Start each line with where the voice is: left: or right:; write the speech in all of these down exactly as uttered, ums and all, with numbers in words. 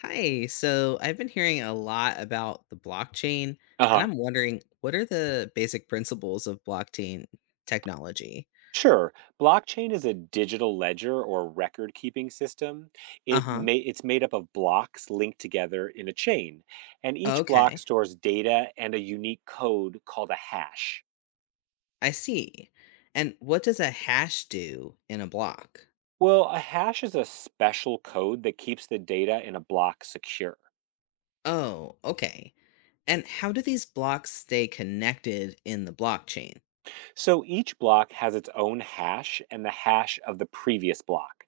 left: Hi. So I've been hearing a lot about the blockchain,
right: Uh
left: and
right: huh.
left: I'm wondering what are the basic principles of blockchain technology?
right: Sure. Blockchain is a digital ledger or record keeping system.
left: Uh
right: It
left: huh.
right: may, it's made up of blocks linked together in a chain, and each block
left: Okay.
right: stores data and a unique code called a hash.
left: I see. And what does a hash do in a block?
right: Well, a hash is a special code that keeps the data in a block secure.
left: Oh, okay. And how do these blocks stay connected in the blockchain?
right: So each block has its own hash and the hash of the previous block.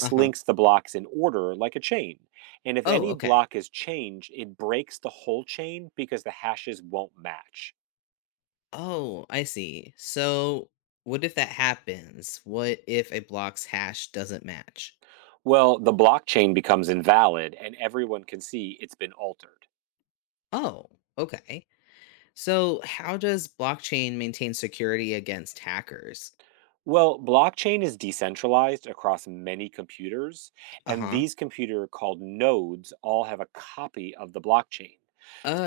left: Uh huh.
right: links the blocks in order like a chain. And if
left: Oh,
right: any
left: okay.
right: block is changed, it breaks the whole chain because the hashes won't match.
left: Oh, I see. So what if that happens? What if a block's hash doesn't match?
right: Well, the blockchain becomes invalid and everyone can see it's been altered.
left: Oh, okay. So, how does blockchain maintain security against hackers?
right: Well, blockchain is decentralized across many computers,
left: Uh
right: and
left: huh.
right: these computer called nodes all have a copy of the blockchain.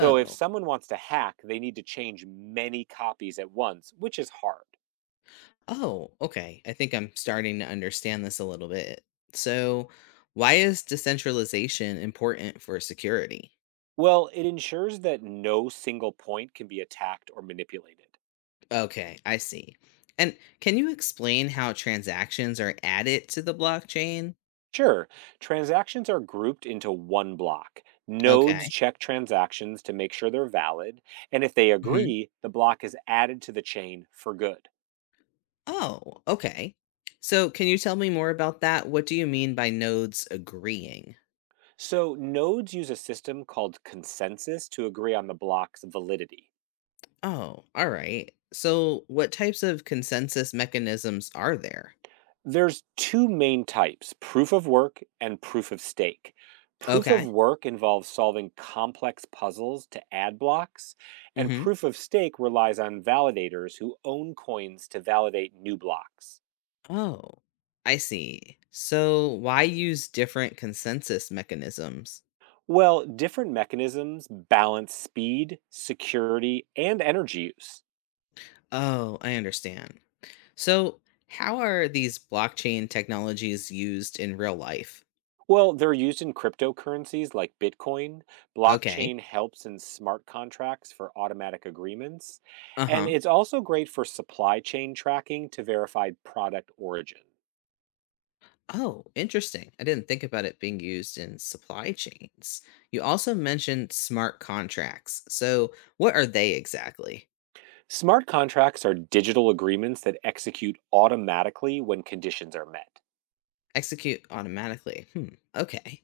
right: So if someone wants to hack, they need to change many copies at once, which is hard.
left: oh, okay. I think I'm starting to understand this a little bit. So, why is decentralization important for security?
right: Well, it ensures that no single point can be attacked or manipulated.
left: Okay, I see. And can you explain how transactions are added to the blockchain?
right: Sure, transactions are grouped into one block.
left: Okay.
right: Nodes check transactions to make sure they're valid, and if they
left: Hmm.
right: agree, the block is added to the chain for good.
left: Oh, okay. So, can you tell me more about that? What do you mean by nodes agreeing?
right: So nodes use a system called consensus to agree on the block's validity.
left: Oh, all right. So, what types of consensus mechanisms are there?
right: There's two main types, proof of work and proof of stake. Proof
left: Okay.
right: of work involves solving complex puzzles to add blocks, and
left: Hmm.
right: proof of stake relies on validators who own coins to validate new blocks.
left: Oh, I see. So, why use different consensus mechanisms?
right: Well, different mechanisms balance speed, security, and energy use.
left: Oh, I understand. So, how are these blockchain technologies used in real life?
right: Well, they're used in cryptocurrencies like Bitcoin.
left: Okay.
right: Blockchain helps in smart contracts for automatic agreements.
left: Uh
right: And
left: huh.
right: it's also great for supply chain tracking to verify product origin.
left: Oh, interesting. I didn't think about it being used in supply chains. You also mentioned smart contracts. So, what are they exactly?
right: Smart contracts are digital agreements that execute automatically when conditions are met.
left: Execute automatically. Hmm. Okay.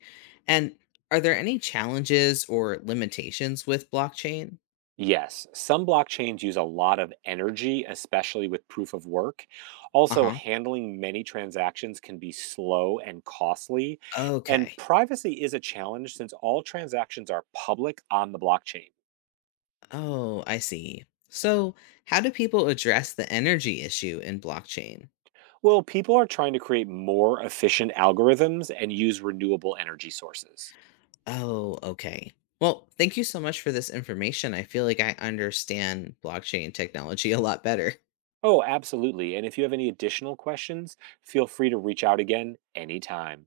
left: And are there any challenges or limitations with blockchain?
right: Yes, some blockchains use a lot of energy, especially with proof of work.
left: Uh
right: Also,
left: huh.
right: handling many transactions can be slow and costly. And
left: Okay.
right: privacy is a challenge since all transactions are public on the blockchain.
left: Oh, I see. So, how do people address the energy issue in blockchain?
right: Well, people are trying to create more efficient algorithms and use renewable energy sources.
left: Oh, okay. Well, thank you so much for this information. I feel like I understand blockchain technology a lot better.
right: Oh, absolutely. And if you have any additional questions, feel free to reach out again anytime.